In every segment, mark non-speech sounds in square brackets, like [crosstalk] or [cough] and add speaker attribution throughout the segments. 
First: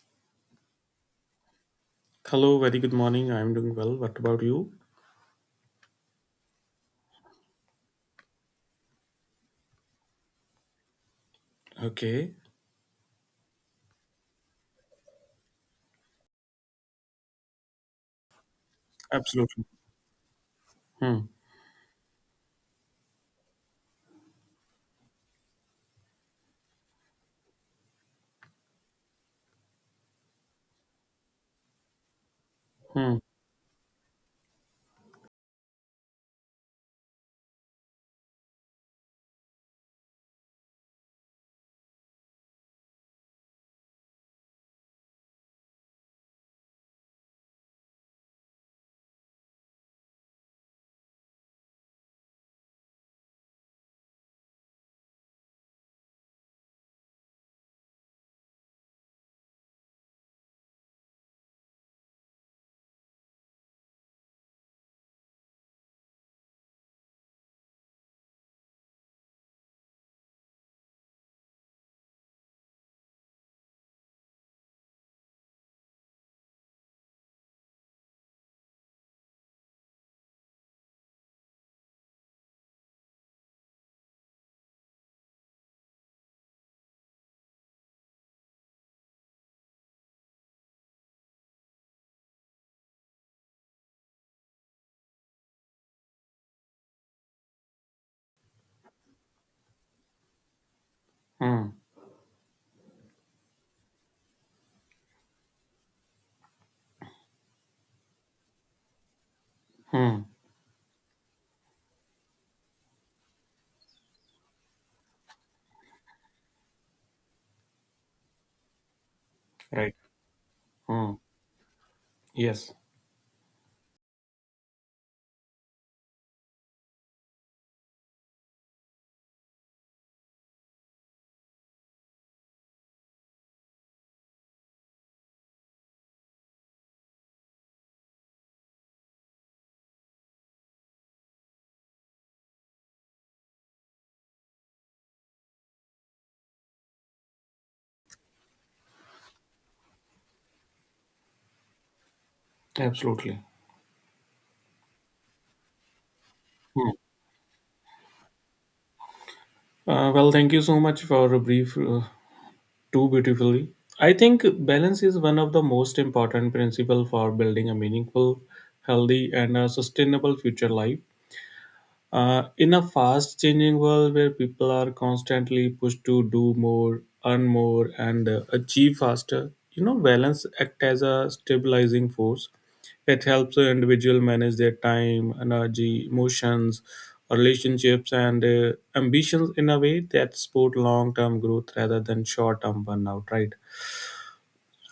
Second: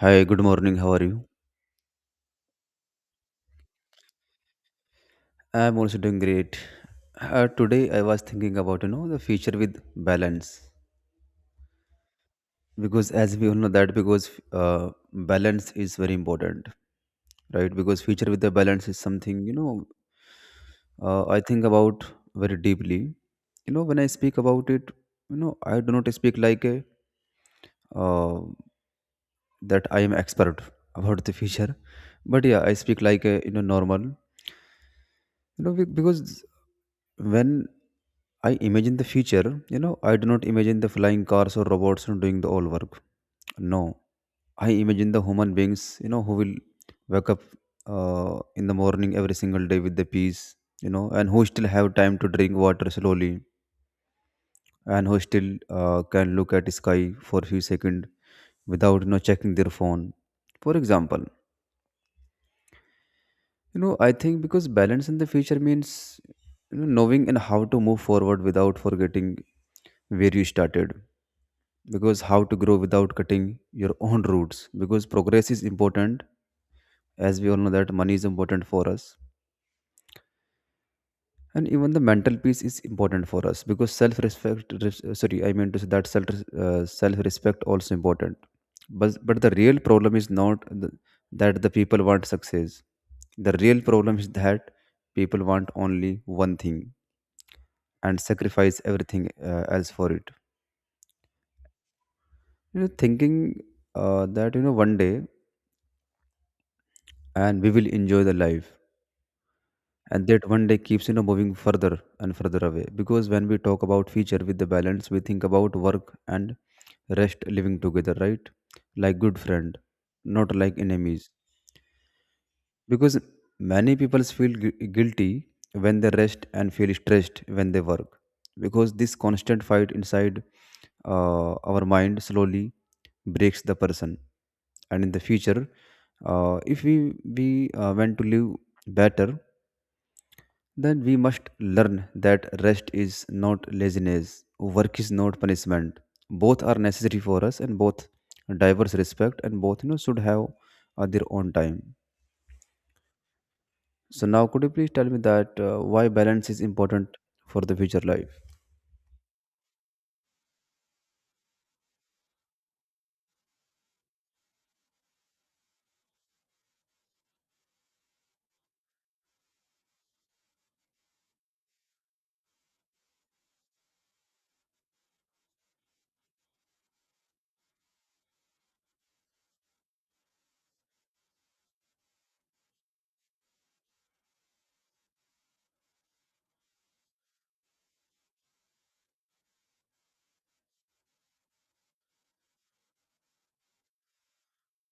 Speaker 1: Hi, good morning. How are you?
Speaker 2: Hello, very good morning. I'm doing well. What about you?
Speaker 1: I'm also doing great. Today I was thinking about the future with balance,
Speaker 2: Okay,
Speaker 1: because as we all know that, because balance is very important, right? Because future with the balance is something,
Speaker 2: absolutely. Hmm,
Speaker 1: I think about very deeply. You know, when I speak about it, I do not speak like a, uh, that I am expert about the future, but yeah, I speak
Speaker 2: hmm,
Speaker 1: like a normal, because when I imagine the future. I do not imagine the flying cars or robots and doing the all work. No, I imagine the human beings. You know, who will wake up in the morning every single day with the peace. You know, and who still have time to drink water slowly, and who still can look at sky for a few seconds without checking their phone. For example, I think, because balance in the future means, knowing and how to move forward without forgetting where you started, because how to grow without cutting your own roots, because progress is important, as we all know that money is important for us, and even the mental peace is important for us, because self respect, sorry, I mean to say that self, self respect also important, but the real problem is not the, that the people want success, the real problem is that people want only one thing and sacrifice everything, else for it,
Speaker 2: hmm,
Speaker 1: thinking, that one day, and we will enjoy the life,
Speaker 2: hmm.
Speaker 1: and that one day keeps moving further and further away, because when we talk about future with the balance, we think about work and rest living together, right? Like good friend,
Speaker 2: Right.
Speaker 1: not like
Speaker 2: Hmm.
Speaker 1: enemies,
Speaker 2: Yes,
Speaker 1: because many people feel guilty when they rest, and feel stressed when they work, because this constant fight inside our mind slowly breaks the person, and in the future, if we want to live better, then we must learn that rest is not laziness, work is not punishment. Both are necessary for us, and both diverse respect, and both should have their own time.
Speaker 2: absolutely.
Speaker 1: So now, could you please tell me that, why balance is
Speaker 2: Hmm.
Speaker 1: important for the future life?
Speaker 2: Well, thank you so much for a brief too beautifully. I think balance is one of the most important principle for building a meaningful, healthy, and a sustainable future life. In a fast changing world where people are constantly pushed to do more, earn more, and achieve faster, you know, balance act as a stabilizing force. It helps the individual manage their time, energy, emotions, relationships, and ambitions in a way that support long term growth rather than short term burnout, right?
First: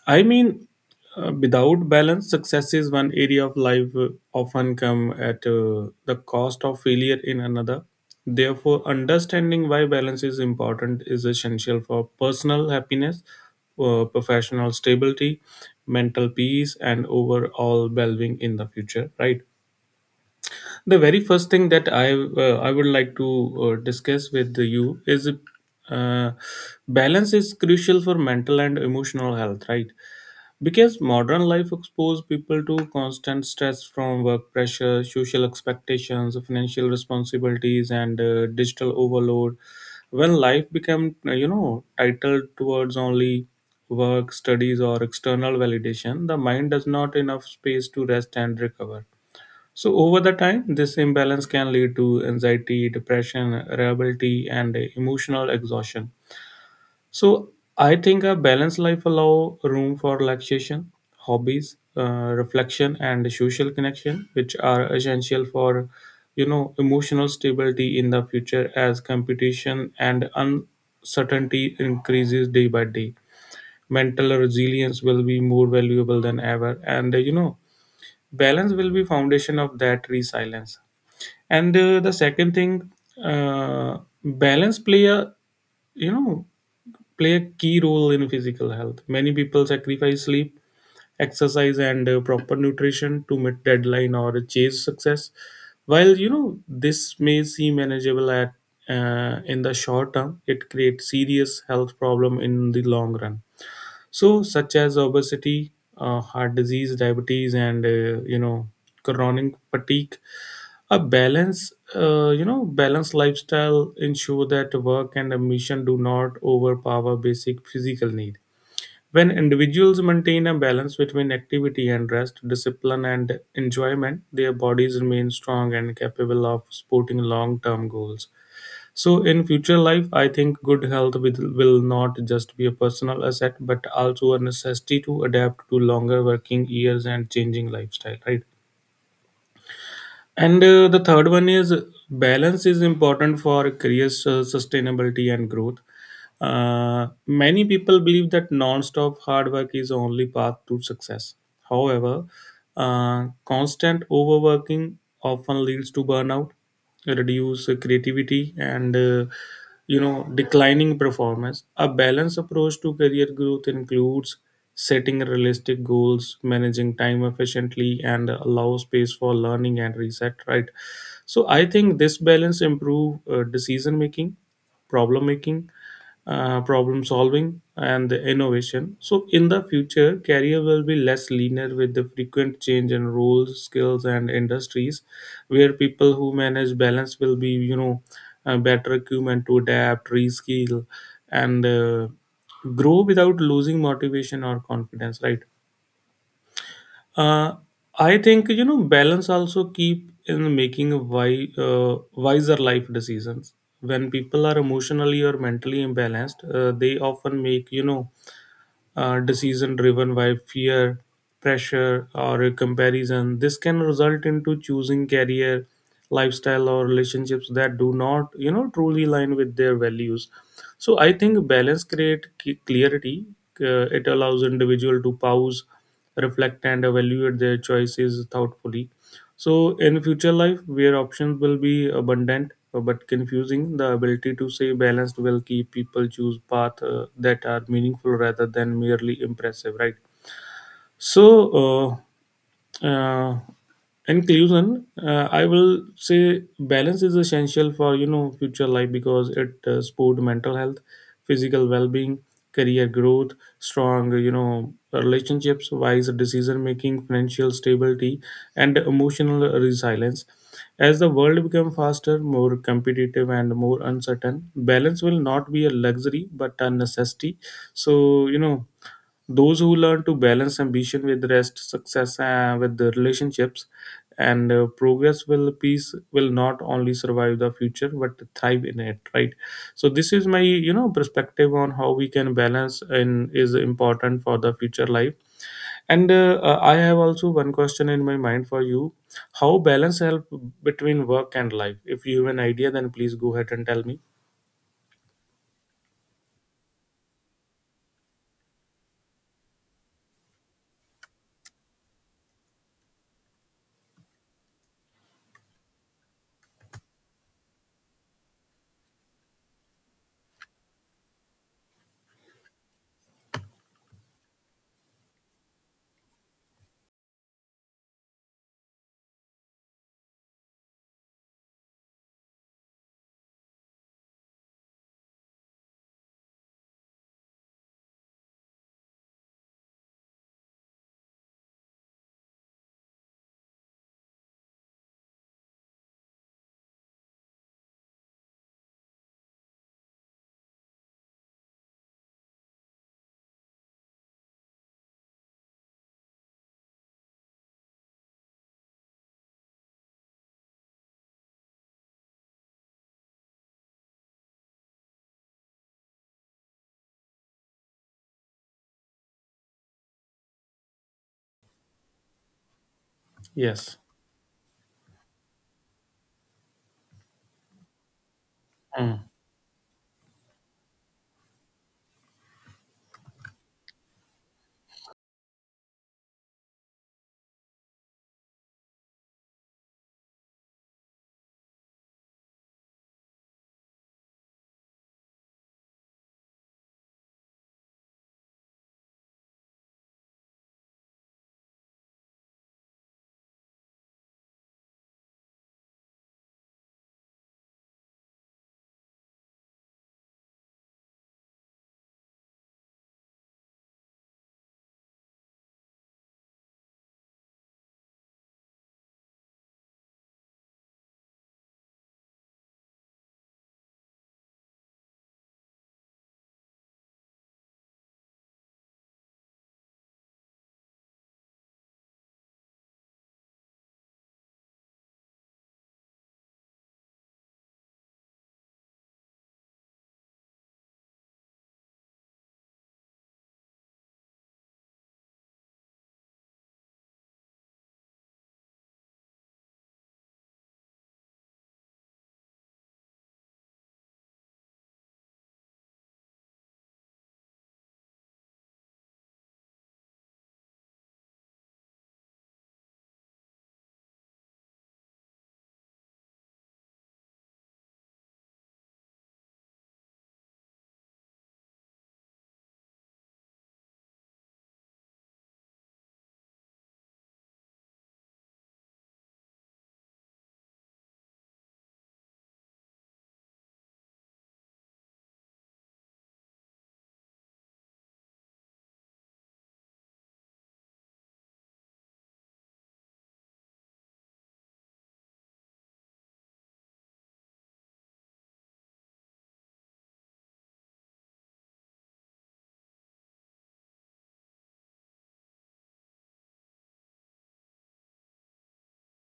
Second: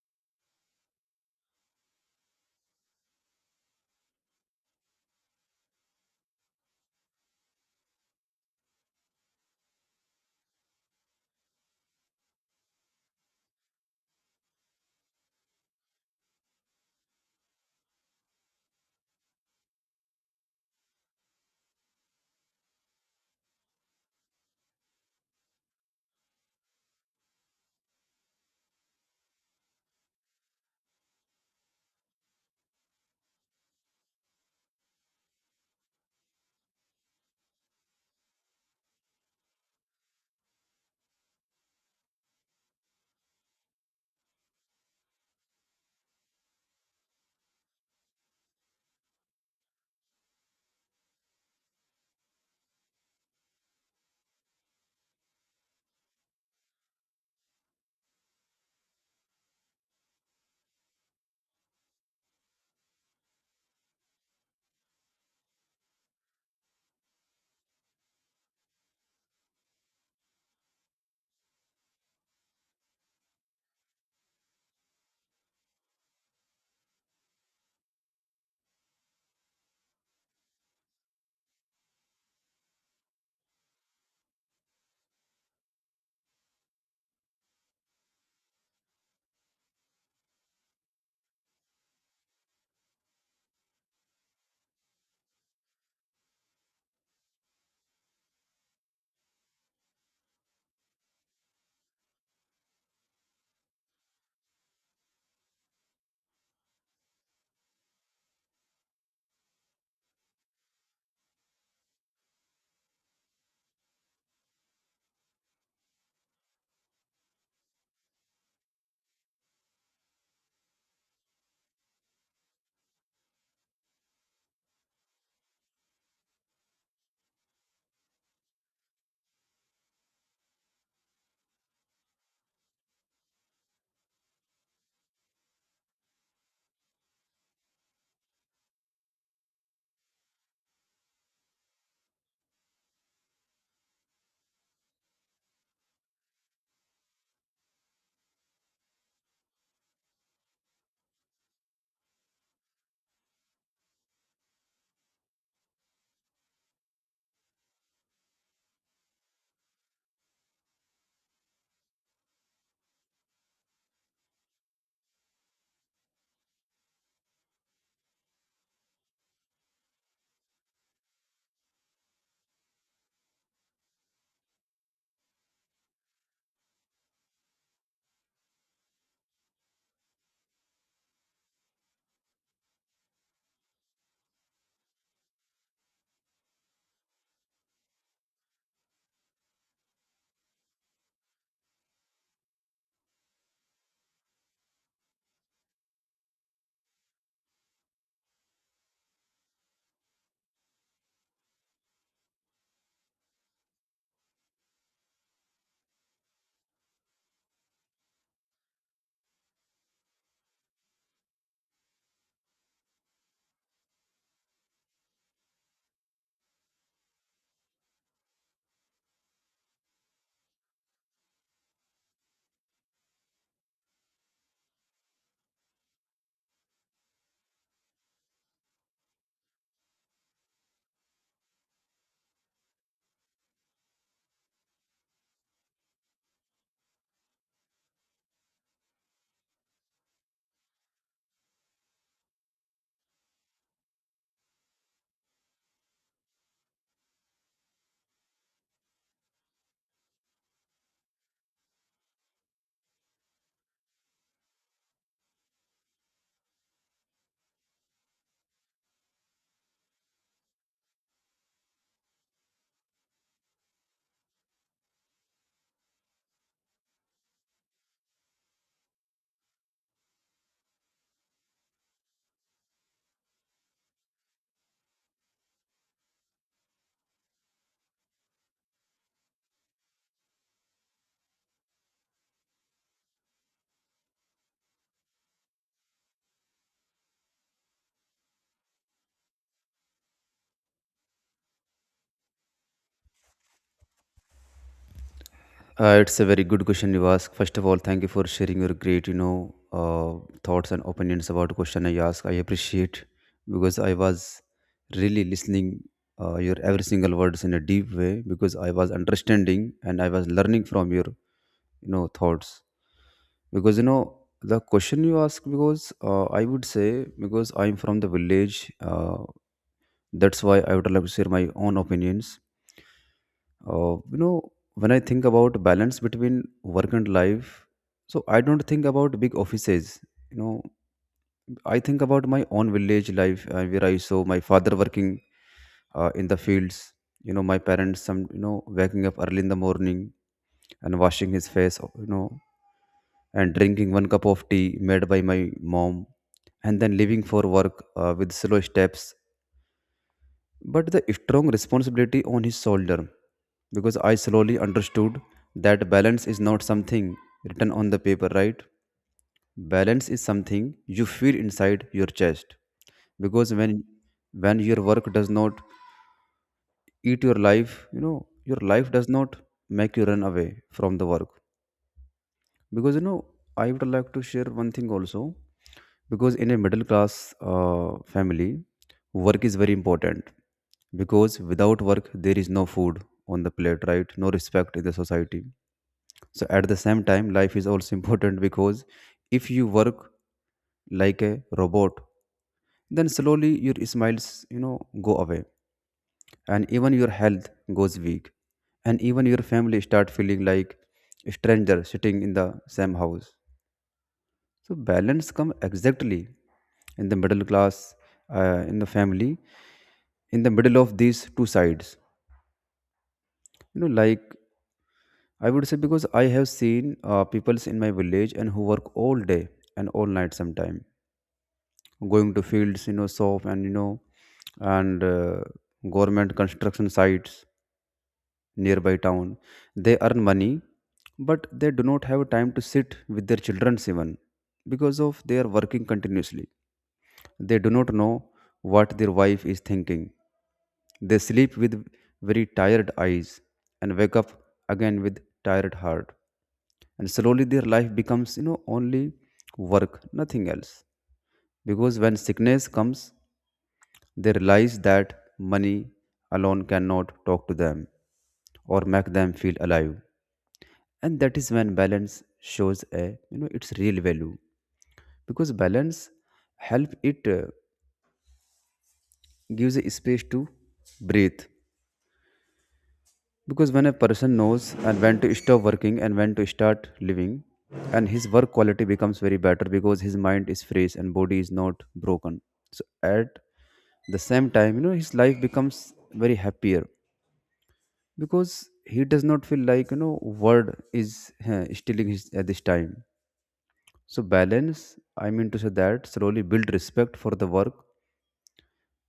Speaker 2: I mean, without balance, success is one area of life often come at the cost of failure in another. Therefore, understanding why balance is important is essential for personal happiness, professional stability, mental peace, and overall well-being in the future. Right. The very first thing that I would like to discuss with you is uh, balance is crucial for mental and emotional health. Right, because modern life exposes people to constant stress from work pressure, social expectations, financial responsibilities, and digital overload. When life became, you know, titled towards only work, studies, or external validation, the mind does not enough space to rest and recover. So over the time, this imbalance can lead to anxiety, depression, irritability, and emotional exhaustion. So I think a balanced life allow room for relaxation, hobbies, reflection, and social connection, which are essential for you know emotional stability in the future as competition and uncertainty increases day by day. Mental resilience will be more valuable than ever, and you know balance will be foundation of that resilience and the second thing, uh, balance you know play a key role in physical health. Many people sacrifice sleep, exercise and proper nutrition to meet deadline or chase success. While you know this may seem manageable at in the short term, it creates serious health problem in the long run, so such as obesity, heart disease, diabetes and you know chronic fatigue. A balanced lifestyle ensure that work and ambition do not overpower basic physical need. When individuals maintain a balance between activity and rest, discipline and enjoyment, their bodies remain strong and capable of supporting long-term goals. So in future life, I think good health will not just be a personal asset, but also a necessity to adapt to longer working years and changing lifestyle, right? And the third one is balance is important for career sustainability and growth. Many people believe that non-stop hard work is the only path to success. However, constant overworking often leads to burnout, reduced creativity, and you know declining performance. A balanced approach to career growth includes setting realistic goals, managing time efficiently, and allow space for learning and reset. Right. So I think this balance improve decision making, problem making problem solving and the innovation. So in the future, career will be less linear with the frequent change in roles, skills, and industries, where people who manage balance will be you know better equipment to adapt, reskill, and grow without losing motivation or confidence. Right. Uh, I think you know balance also keep in making wiser life decisions. When people are emotionally or mentally imbalanced, they often make you know decision driven by fear, pressure, or comparison. This can result into choosing career, lifestyle, or relationships that do not, you know, truly align with their values. So I think balance create clarity. It allows individual to pause, reflect, and evaluate their choices thoughtfully. So, in future life, where options will be abundant but confusing, the ability to say balanced will keep people choose paths that are meaningful rather than merely impressive, right? So, uh, uh, inclusion, I will say balance is essential for you know future life because it support mental health, physical well-being, career growth, strong you know relationships, wise decision making, financial stability, and emotional resilience. As the world becomes faster, more competitive and more uncertain, balance will not be a luxury but a necessity. So you know those who learn to balance ambition with rest, success with the relationships, and progress will peace will not only survive the future but thrive in it. Right. So this is my you know perspective on how we can balance and is important for the future life. And I have also one question in my mind for you: How balance help between work and life? If you have an idea, then please go ahead and tell me.
Speaker 1: It's a very good question you ask. First of all, thank you for sharing your great, thoughts and opinions about the question I ask. I appreciate, because I was really listening your every single words in a deep way, because I was understanding and I was learning from your, thoughts. Because the question you ask, because I would say, because I'm from the village. That's why I would like to share my own opinions, when I think about balance between work and life, so I don't think about big offices. You know, I think about my own village life, where I saw my father working, in the fields. You know, my parents, some waking up early in the morning and washing his face. You know, and drinking one cup of tea made by my mom, and then leaving for work with slow steps, but the strong responsibility on his shoulder, because I slowly understood that balance is not something written on the paper, right? Balance is something you feel inside your chest, because
Speaker 2: Yes.
Speaker 1: when your work does not eat your life, your life does
Speaker 2: Hmm.
Speaker 1: not make you run away from the work. Because I would like to share one thing also, because in a middle class family, work is very important, because without work there is no food on the plate, right? No respect in the society. So at the same time, life is also [laughs] important, because if you work like a robot, then slowly your smiles go away, and even your health goes weak, and even your family start feeling like a stranger sitting in the same house. So balance come exactly in the middle class, in the family, in the middle of these two sides, like, I would say, because I have seen peoples in my village and who work all day and all night sometime, going to fields, shop, and you know and government construction sites nearby town. They earn money, but they do not have time to sit with their children even, because of they are working continuously. They do not know what their wife is thinking. They sleep with very tired eyes and wake up again with tired heart. And slowly their life becomes, only work, nothing else. Because when sickness comes, they realize that money alone cannot talk to them or make them feel alive. And that is when balance shows a, its real value. Because balance help it, gives a space to breathe, because when a person knows and when to stop working and when to start living, and his work quality becomes very better, because his mind is fresh and body is not broken. So at the same time, his life becomes very happier, because he does not feel like word is stealing his at this time. So balance, I mean to say that, slowly build respect for the work,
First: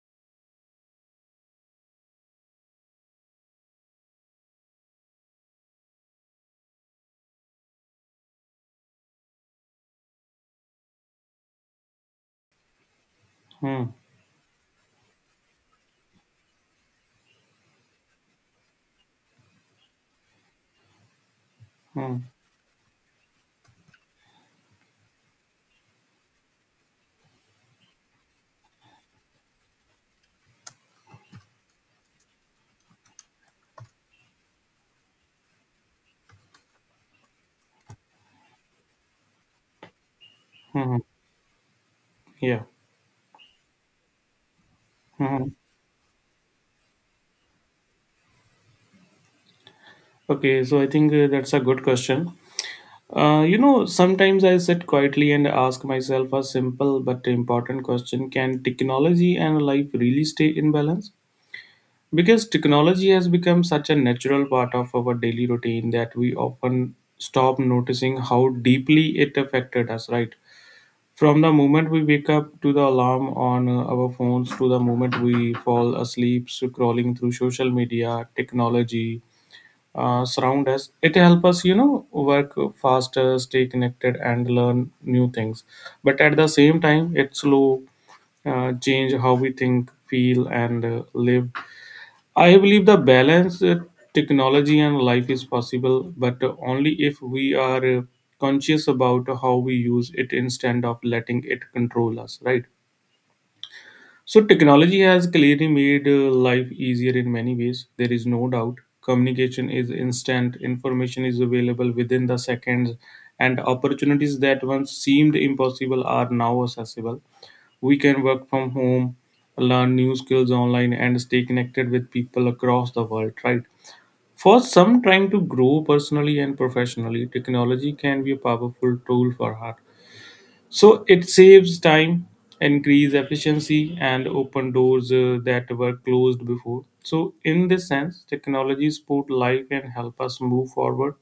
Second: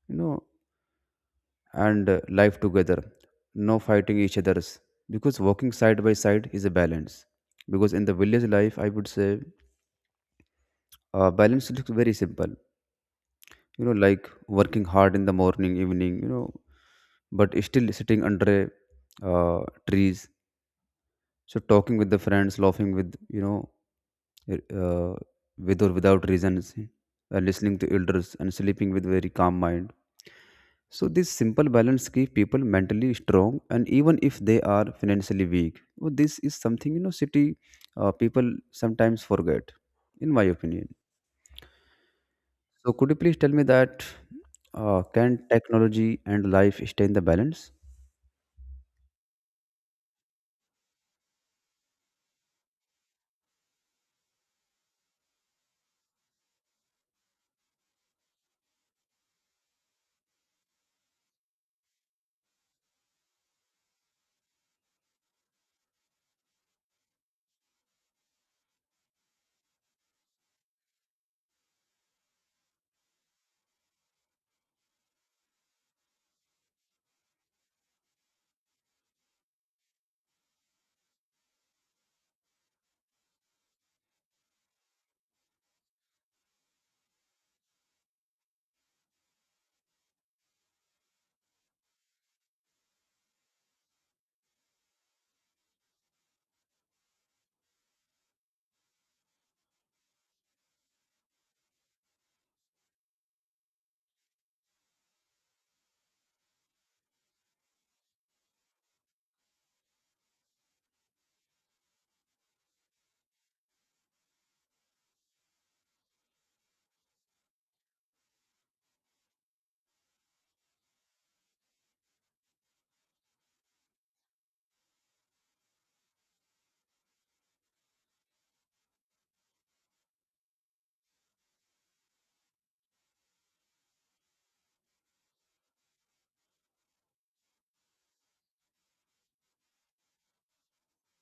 Speaker 1: you know and life together, no fighting each other's, because walking side by side is a balance. Because in the village life, I would say, balance looks very simple,
Speaker 2: Hmm.
Speaker 1: like working hard in the morning evening, but still sitting under uh, trees, so talking with
Speaker 2: Hmm.
Speaker 1: the friends, laughing with, uh, uh, with or without reasons, listening to elders and sleeping with very calm mind. So this simple balance keeps people mentally strong, and even if they are financially weak, well, this is something city people sometimes forget, in my opinion.
Speaker 2: Hmm. Yeah.
Speaker 1: So could you please tell me that, can
Speaker 2: Hmm.
Speaker 1: technology and life stay in the balance?
Speaker 2: Okay, so I think that's a good question. You know, sometimes I sit quietly and ask myself a simple but important question. Can technology and life really stay in balance? Because technology has become such a natural part of our daily routine that we often stop noticing how deeply it affected us, right? From the moment we wake up to the alarm on our phones to the moment we fall asleep scrolling through social media, technology surround us. It helps us you know work faster, stay connected and learn new things, but at the same time it slow change how we think, feel and live. I believe the balance, technology and life is possible, but only if we are conscious about how we use it instead of letting it control us, right? So, technology has clearly made life easier in many ways. There is no doubt. Communication is instant, information is available within the seconds, and opportunities that once seemed impossible are now accessible. We can work from home, learn new skills online, and stay connected with people across the world, right? For some trying to grow personally and professionally, technology can be a powerful tool for her. So it saves time, increase efficiency, and open doors that were closed before. So in this sense, technology support life and help us move forward.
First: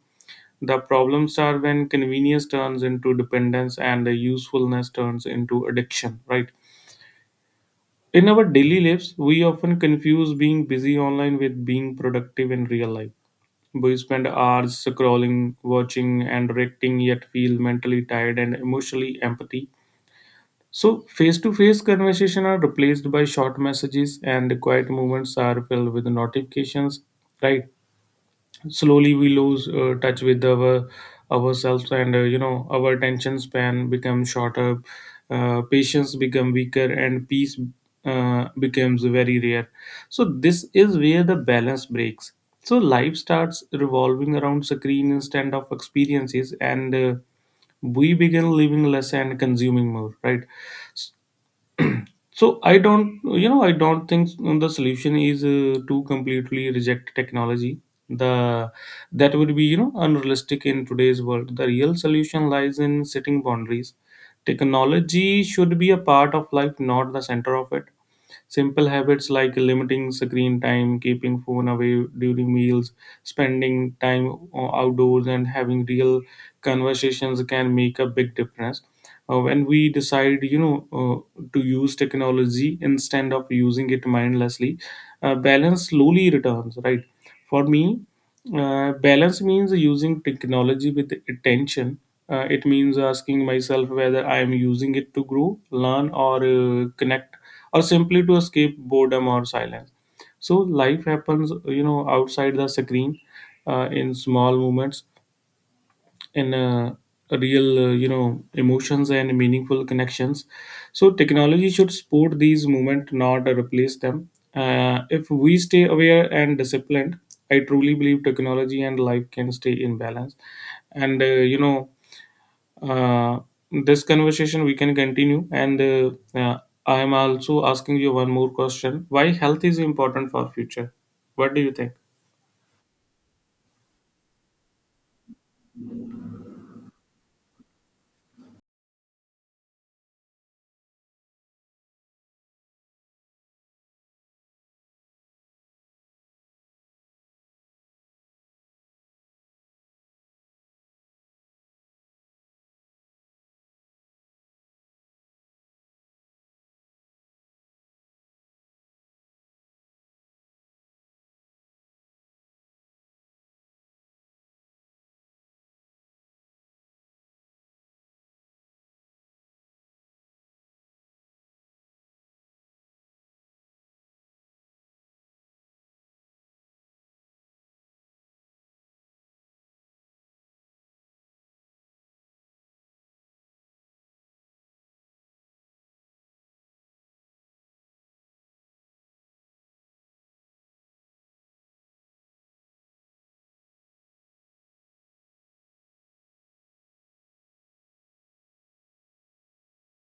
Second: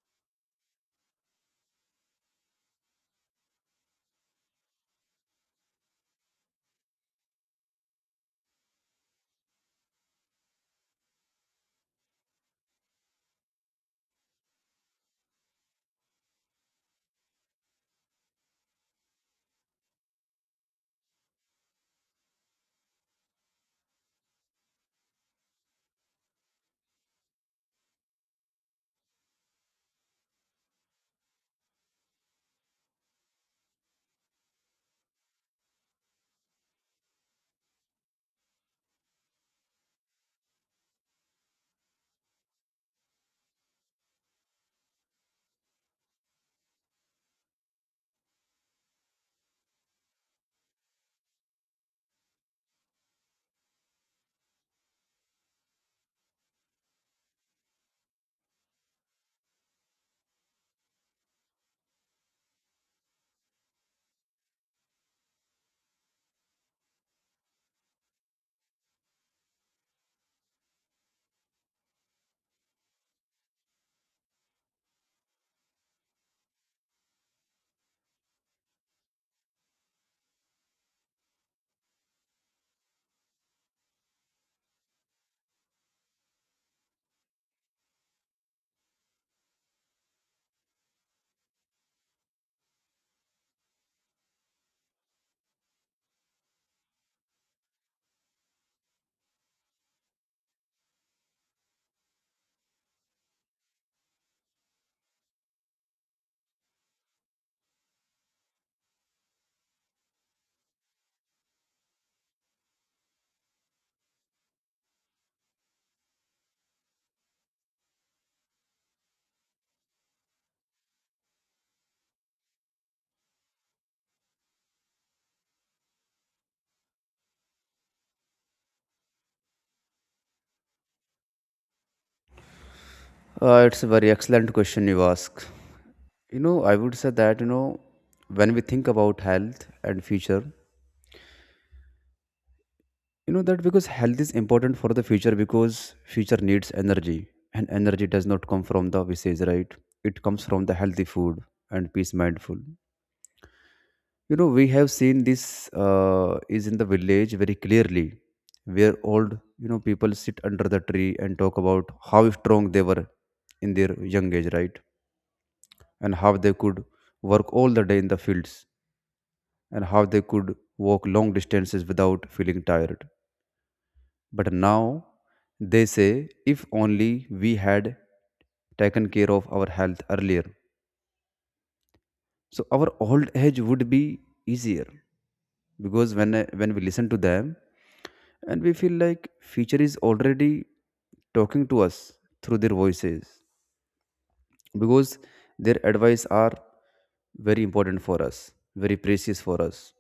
Speaker 2: The problems are when convenience turns into dependence and the usefulness turns into addiction, right? In our daily lives, we often confuse being busy online with being productive in real life. We spend hours scrolling, watching, and reacting, yet feel mentally tired and emotionally empty. So, face to face conversation are replaced by short messages, and the quiet moments are filled with notifications. Right? Slowly, we lose touch with our ourselves, and you know our attention span becomes shorter, patience become weaker, and peace becomes very rare. So, this is where the balance breaks. So, life starts revolving around screen instead of experiences, and we begin living less and consuming more. Right? So I don't think the solution is to completely reject technology. The that would be, you know, unrealistic in today's world. The real solution lies in setting boundaries. Technology should be a part of life, not the center of it. Simple habits like limiting screen time, keeping phone away during meals, spending time outdoors, and having real conversations can make a big difference. When we decide, you know, to use technology instead of using it mindlessly, balance slowly returns. Right? For me, balance means using technology with attention. It means asking myself whether I am using it to grow, learn, or connect, or simply to escape boredom or silence. So life happens, you know, outside the screen in small moments, in real you know emotions and meaningful connections. So technology should support these movement, not replace them. If we stay aware and disciplined, I truly believe technology and life can stay in balance. And you know uh, this conversation we can continue, and I am also asking you one more question: why health is important for future? What do you think?
Speaker 1: It's a very excellent question you ask. You know, I would say that, when we think about health and future, that because health is important for the future, because future needs energy, and energy does not come from the visage, right? It comes from the healthy food and peace mindful. We have seen this, is in the village very clearly, where old, people sit under the tree and talk about how strong they were in their young age, right? And how they could work all the day in the fields, and how they could walk long distances without feeling tired. But now they say, if only we had taken care of our health earlier, so our old age would be easier. Because when, when we listen to them, and we feel like future is already talking to us through their voices, because their advice are very important for us, very precious for us,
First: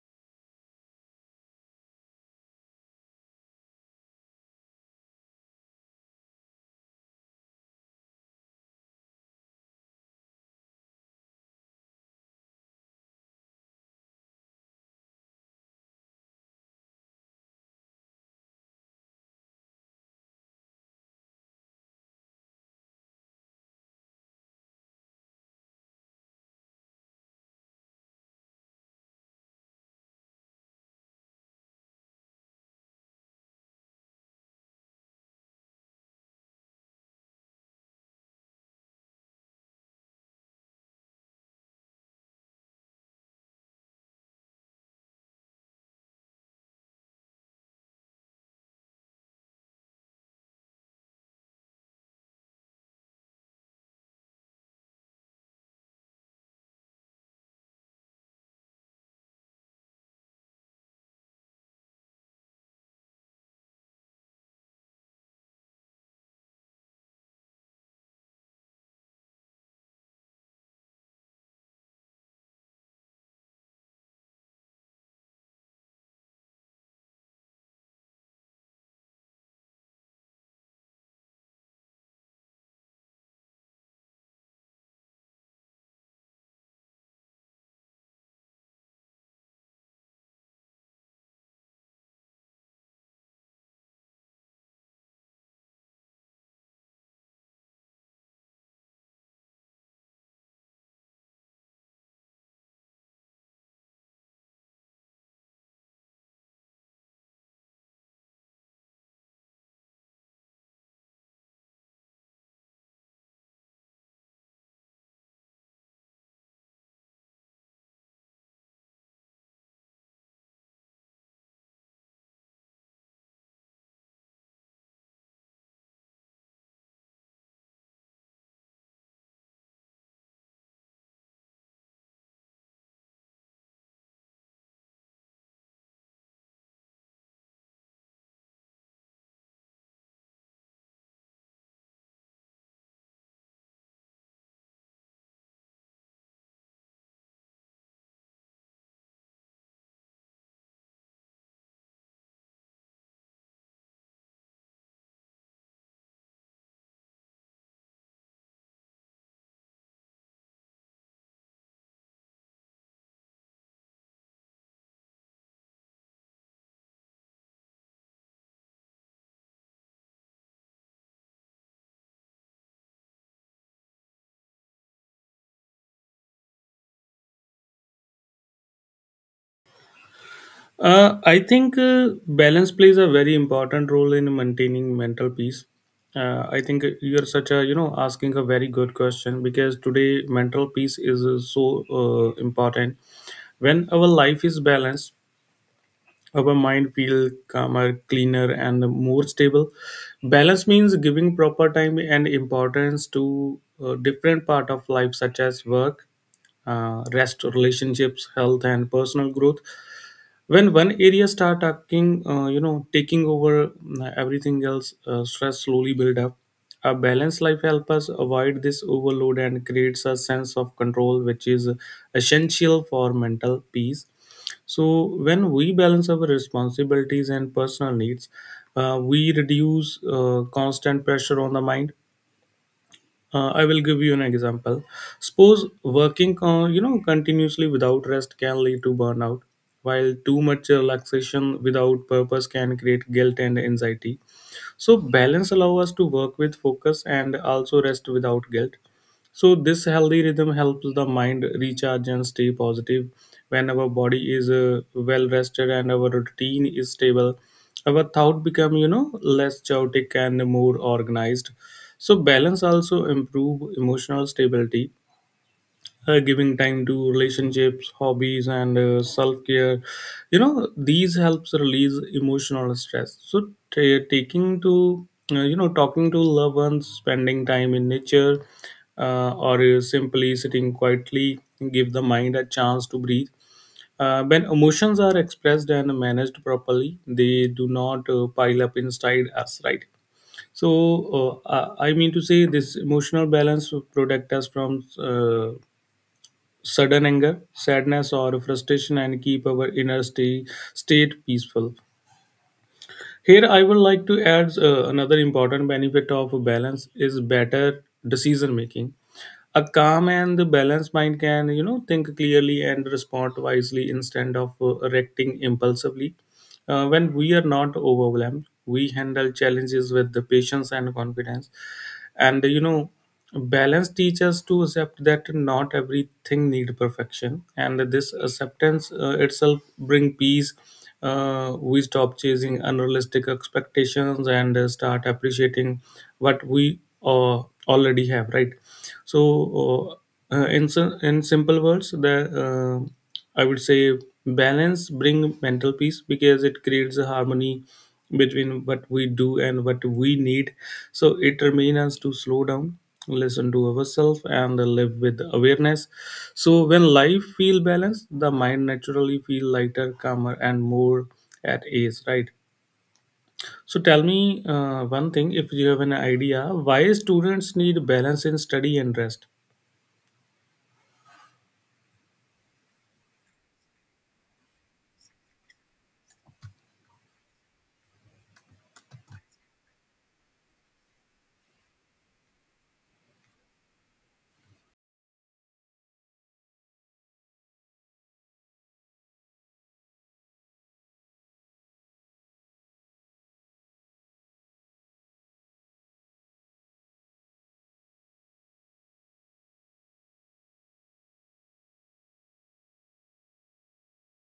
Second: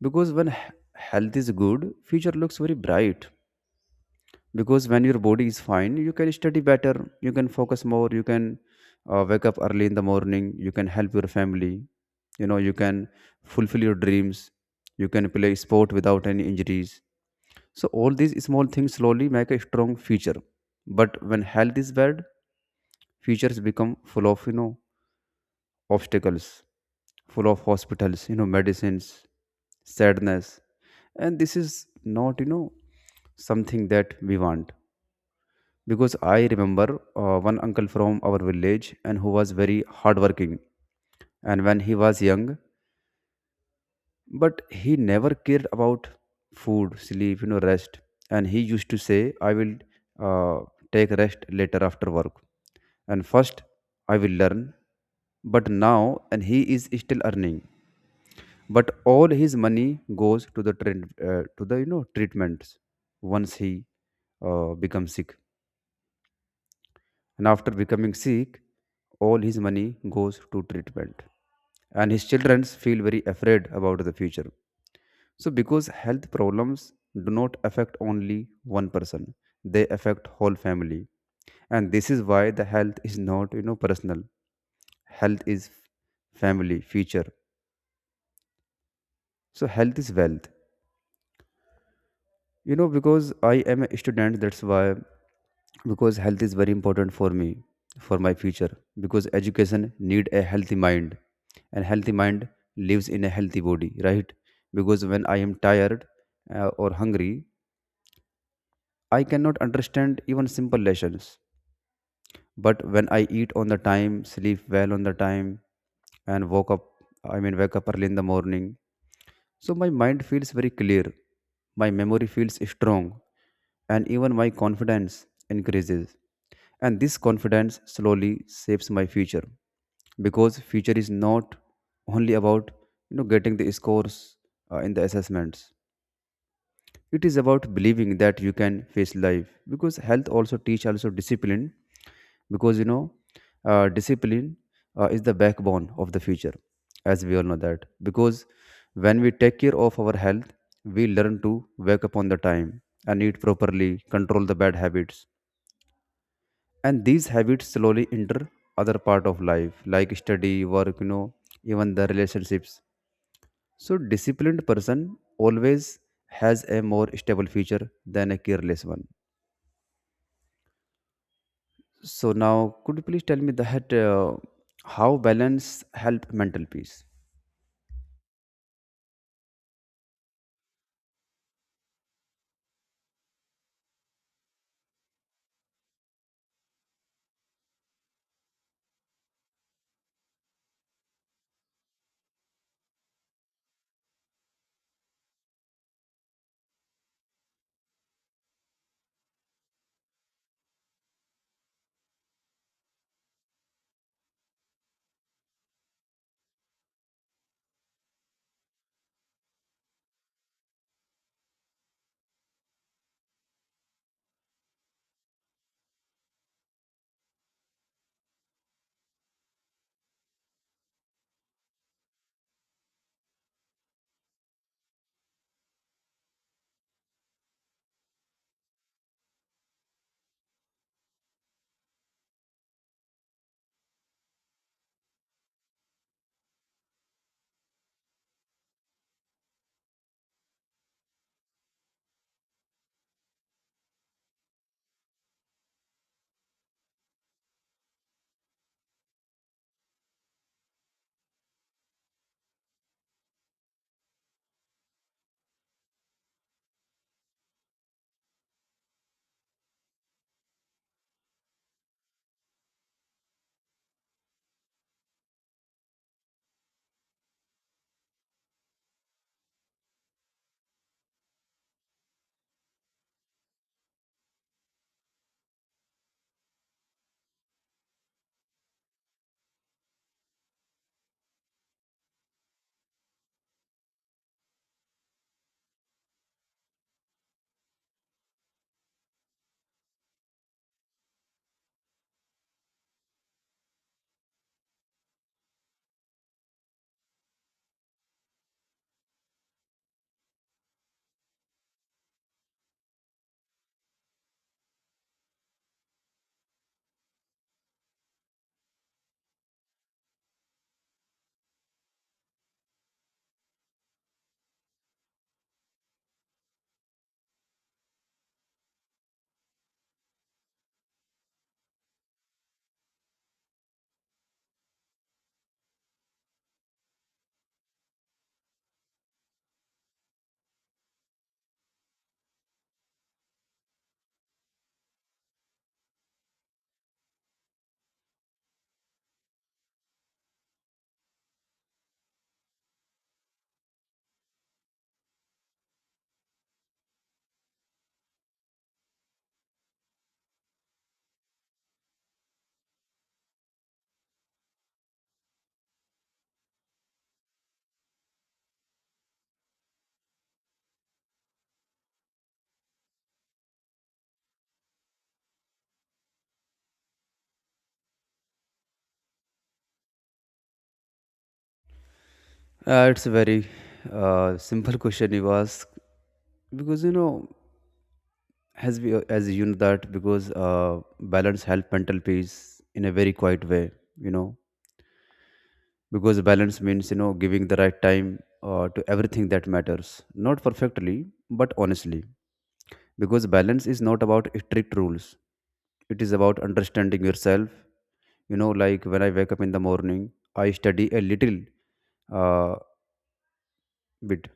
Speaker 1: because when health is good, future looks very bright, because when your body is fine, you can study better, you can focus more, you can wake up early in the morning, you can help your family, you can fulfill your dreams, you can play sport without any injuries. So all these small things slowly make a strong future, but when health is bad, futures become full of, obstacles, full of hospitals, medicines, sadness, and this is not, something that we want. Because I remember one uncle from our village, and who was very hardworking, and when he was young, but he never cared about food, sleep, rest, and he used to say, I will uh, take rest later after work, and first I will learn. But now, and he is still earning, but all his money goes to the treatments once he becomes sick. And after becoming sick, all his money goes to treatment. And his children feel very afraid about the future. So, because health problems do not affect only one person, they affect whole family. And this is why the health is not, personal. Health is family, future. So, health is wealth. Because I am a student, that's why because health is very important for me for my future because education need a healthy mind and healthy mind lives in a healthy body, right? Because when I am tired or hungry, I cannot understand even simple lessons. But when I eat on the time, sleep well on the time, and woke up I mean wake up early in the morning, so my mind feels very clear, my memory feels strong, and even my confidence increases. And this confidence slowly shapes my future, because future is not only about getting the scores in the assessments. It is about believing that you can face life, because health also teach also discipline. Because discipline is the backbone of the future, as we all know. That because when we take care of our health, we learn to wake up on the time and eat properly, control the bad habits, and these habits slowly enter other part of life like study, work, even the relationships. So, disciplined person always has a more stable future than a careless one. So, now could you please tell me that how balance help mental peace?
Speaker 2: I think balance plays a very important role in maintaining mental peace. I think you're such a you know asking a very good question because today mental peace is so important. When our life is balanced, our mind feels calmer, cleaner, and more stable. Balance means giving proper time and importance to different part of life such as work, rest, relationships, health, and personal growth. When one area start taking you know taking over mm, everything else, stress slowly build up. A balanced life helps us avoid this overload and creates a sense of control which is essential for mental peace. So when we balance our responsibilities and personal needs, we reduce constant pressure on the mind. I will give you an example. Suppose working, continuously without rest can lead to burnout, while too much relaxation without purpose can create guilt and anxiety. So balance allows us to work with focus and also rest without guilt. So this healthy rhythm helps the mind recharge and stay positive. When our body is well rested and our routine is stable, our thought become less chaotic and more organized. So balance also improve emotional stability, giving time to relationships, hobbies, and self-care. These helps release emotional stress, so ta taking to you know talking to loved ones, spending time in nature, or simply sitting quietly give the mind a chance to breathe. When emotions are expressed and managed properly, they do not pile up inside us, right? So I mean to say this emotional balance will protect us from uh, sudden anger, sadness, or frustration and keep our state peaceful. Here, I would like to add another important benefit of balance is better decision making. A calm and balanced mind can, think clearly and respond wisely instead of reacting impulsively. When we are not overwhelmed, we handle challenges with the patience and confidence, and balance teaches to accept that not everything need perfection, and this acceptance itself bring peace. We stop chasing unrealistic expectations and start appreciating what we already have, right? So in simple words, the I would say balance bring mental peace because it creates a harmony between what we do and what we need. So it remains us to slow down, listen to ourselves, and live with awareness. So when life feel balanced, the mind naturally feel lighter, calmer, and more at ease. Right. So tell me one thing: if you have an idea, why students need balance in study and rest?
Speaker 1: It's a very simple [laughs] question you ask, because you know as we as you know that because balance help mental peace in a very quiet way. You know, because balance means, giving the right time to everything that matters, not perfectly but honestly, because balance is not about strict rules, it is about understanding yourself. You know, like when I wake up in the morning, I study a little uh, bit,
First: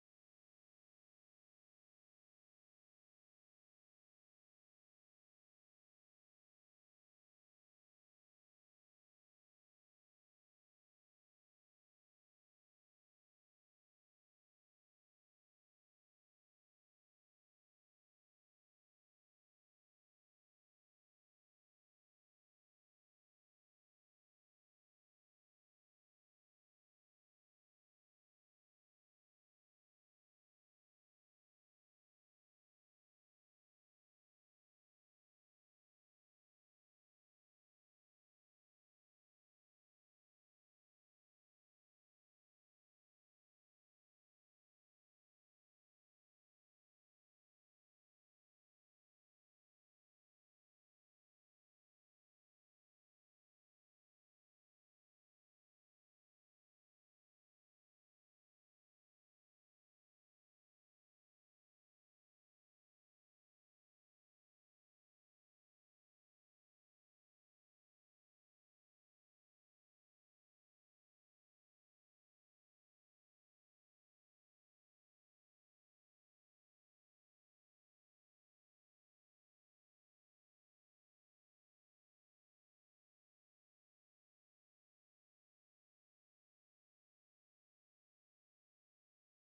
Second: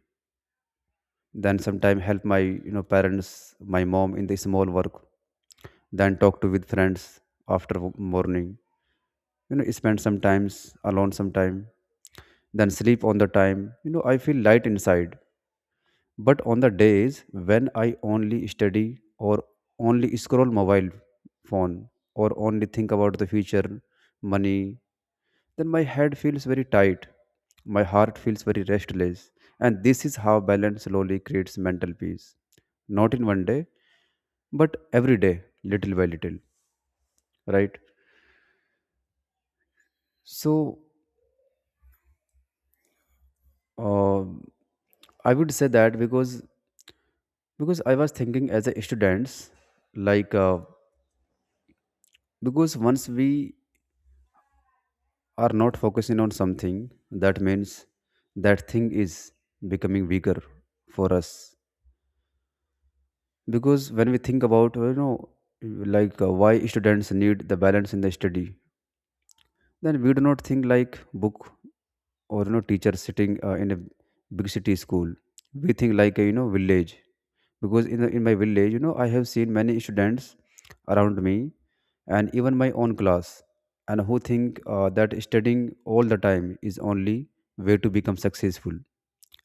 Speaker 1: then sometime help my, parents, my mom, in the small work, then talk to with friends after morning, spend some times alone sometime, then sleep on the time, I feel light inside. But on the days when I only study, or only scroll mobile phone, or only think about the future, money, then my head feels very tight. My heart feels very restless. And this is how balance slowly creates mental peace. Not in one day, but every day, little by little, right? So uh, I would say that because I was thinking as a students, like because once we are not focusing on something, that means that thing is becoming bigger for us. Because when we think about, like why students need the balance in the study, then we do not think like book or, teacher sitting in a big city school. We think like a, village. Because in my village, you know, I have seen many students around me, and even my own class, and who think that studying all the time is only way to become successful.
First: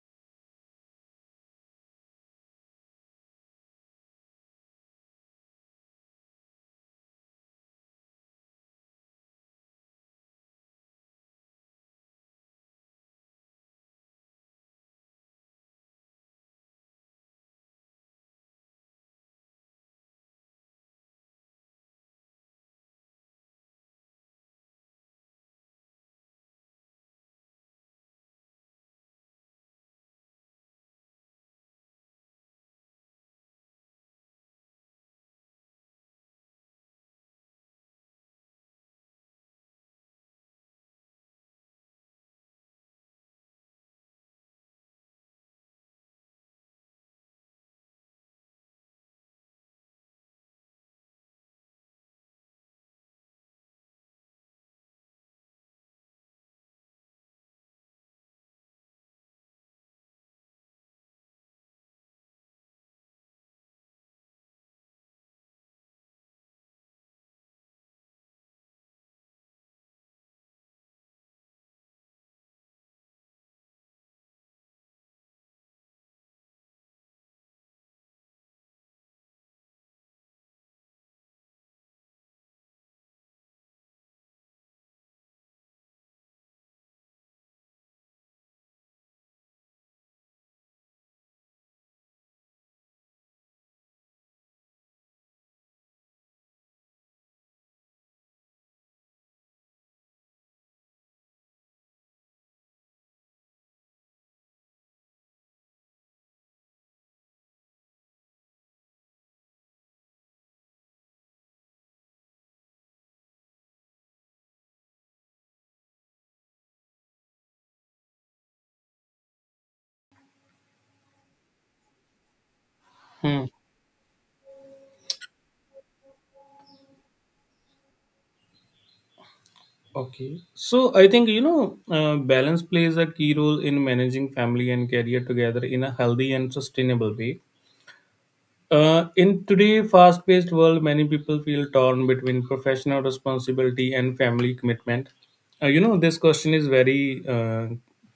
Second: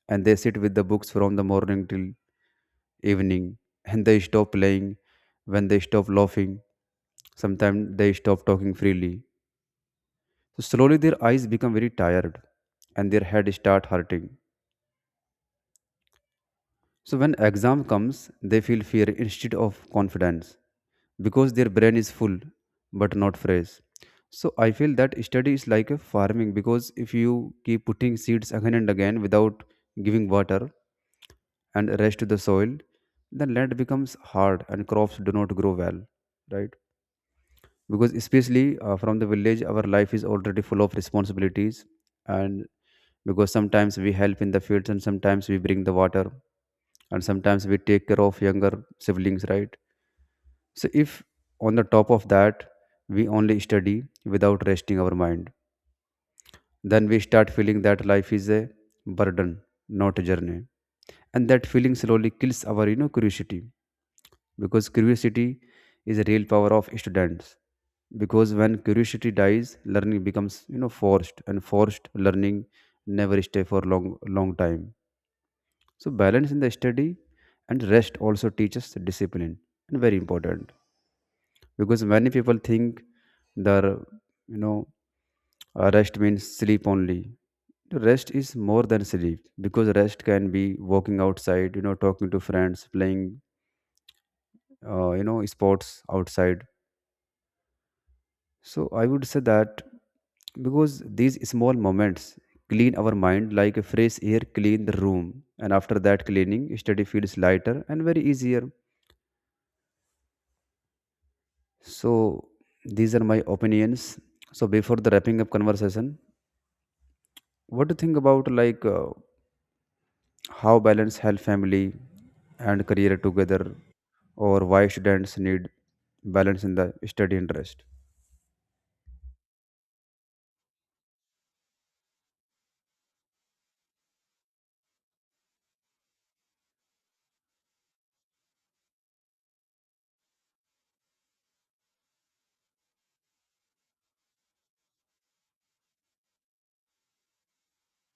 Speaker 1: And they sit with the books from the morning till evening, and they stop playing, when they stop laughing, sometimes they stop talking freely. So slowly their eyes become very tired and their head start hurting. So when exam comes, they feel fear instead of confidence, because their brain is full but not fresh. So I feel that study is like a farming, because if you keep putting seeds again and again without giving water and rest to the soil, the land becomes hard and crops do not grow well, right? Because especially from the village, our life is already full of responsibilities. And because sometimes we help in the fields, and sometimes we bring the water, and sometimes we take care of younger siblings, right? So, if on the top of that we only study without resting our mind, then we start feeling that life is a burden, not a journey. And that feeling slowly kills our, curiosity, because curiosity is a real power of students. Because when curiosity dies, learning becomes, forced, and forced learning never stay for long long time. So balance in the study and rest also teaches discipline, and very important, because many people think the, you know rest means sleep only. The rest is more than sleep, because rest can be walking outside, talking to friends, playing sports outside. So I would say that because these small moments clean our mind like a fresh air clean the room, and after that cleaning study feels lighter and very easier. So these are my opinions. So before the wrapping up conversation, what do you think about, like how balance health, family, and career
Speaker 2: Hmm.
Speaker 1: together, or why students need balance in the study and rest?
Speaker 2: Okay. So I think, balance plays a key role in managing family and career together in a healthy and sustainable way. In today's fast paced world, many people feel torn between professional responsibility and family commitment. This question is very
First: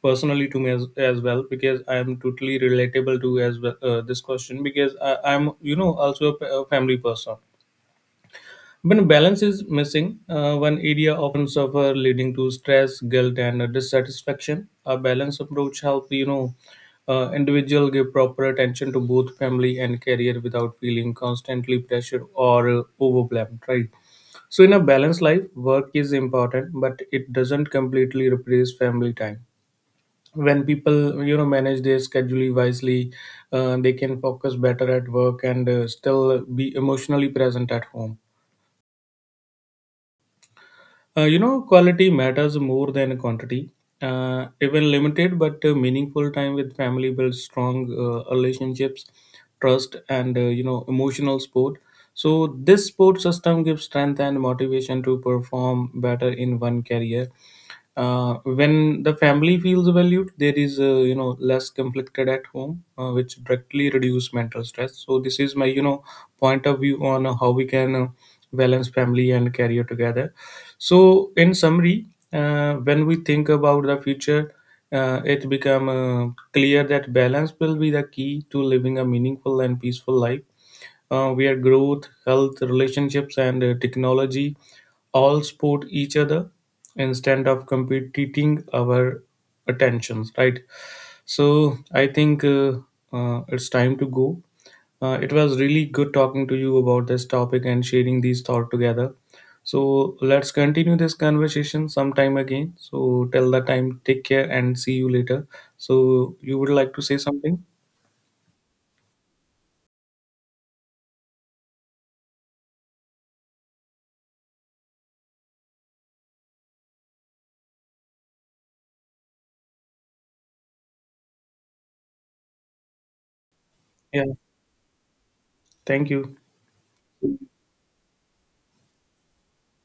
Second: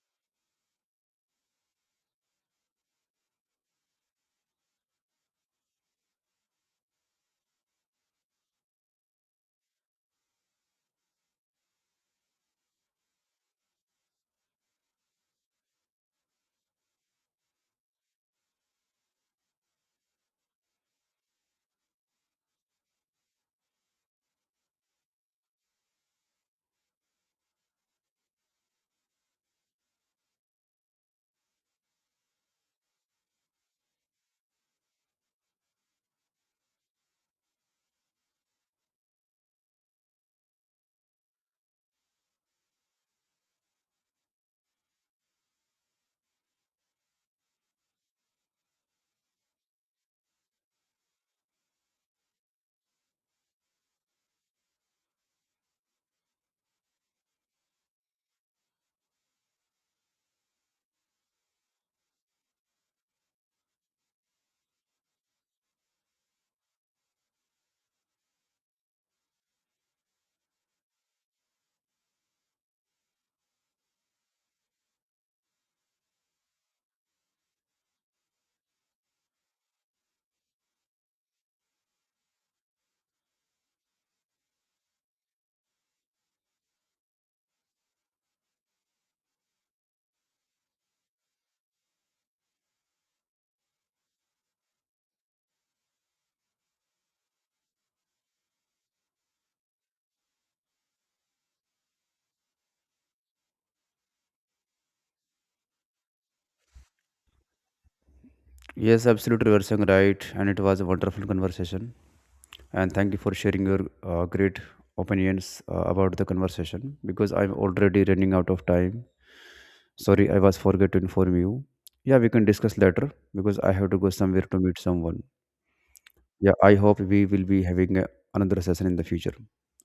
Speaker 2: personally to me as well, because I am totally relatable to as well, this question, because I'm, also a, a family person. When balance is missing, one area often suffer, leading to stress, guilt, and dissatisfaction. A balanced approach helps, individual give proper attention to both family and career without feeling constantly pressured or overwhelmed. Right. So in a balanced life, work is important, but it doesn't completely replace family time. When people, manage their schedule wisely, they can focus better at work and still be emotionally present at home. Quality matters more than quantity. Even limited but meaningful time with family builds strong relationships, trust, and emotional support. So this support system gives strength and motivation to perform better in one career. When the family feels valued, there is less conflicted at home, which directly reduce mental stress. So this is my, point of view on how we can balance family and career together. So in summary, when we think about the future, it become clear that balance will be the key to living a meaningful and peaceful life, where growth, health, relationships, and technology all support each other instead of competing our attentions, right? So I think, it's time to go. It was really good talking to you about this topic and sharing these thoughts together. So let's continue this conversation sometime again. So till that time, take care and see you later. So you would like to say something?
Speaker 1: Yes, absolutely, you are saying right, and it was a wonderful conversation. And thank you for sharing your great opinions about the conversation, because I'm already running out of time. Sorry, I was forget to inform you. Yeah, we can discuss later because I have to go
Speaker 2: Yeah,
Speaker 1: somewhere to meet someone.
Speaker 2: thank you.
Speaker 1: Yeah, I hope we will be having another session in the future.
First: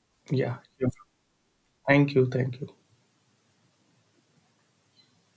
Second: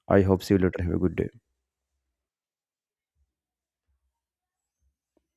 Speaker 1: I hope see
Speaker 2: Yeah,
Speaker 1: you later.
Speaker 2: sure.
Speaker 1: Have a good day.
Speaker 2: Thank you, thank you.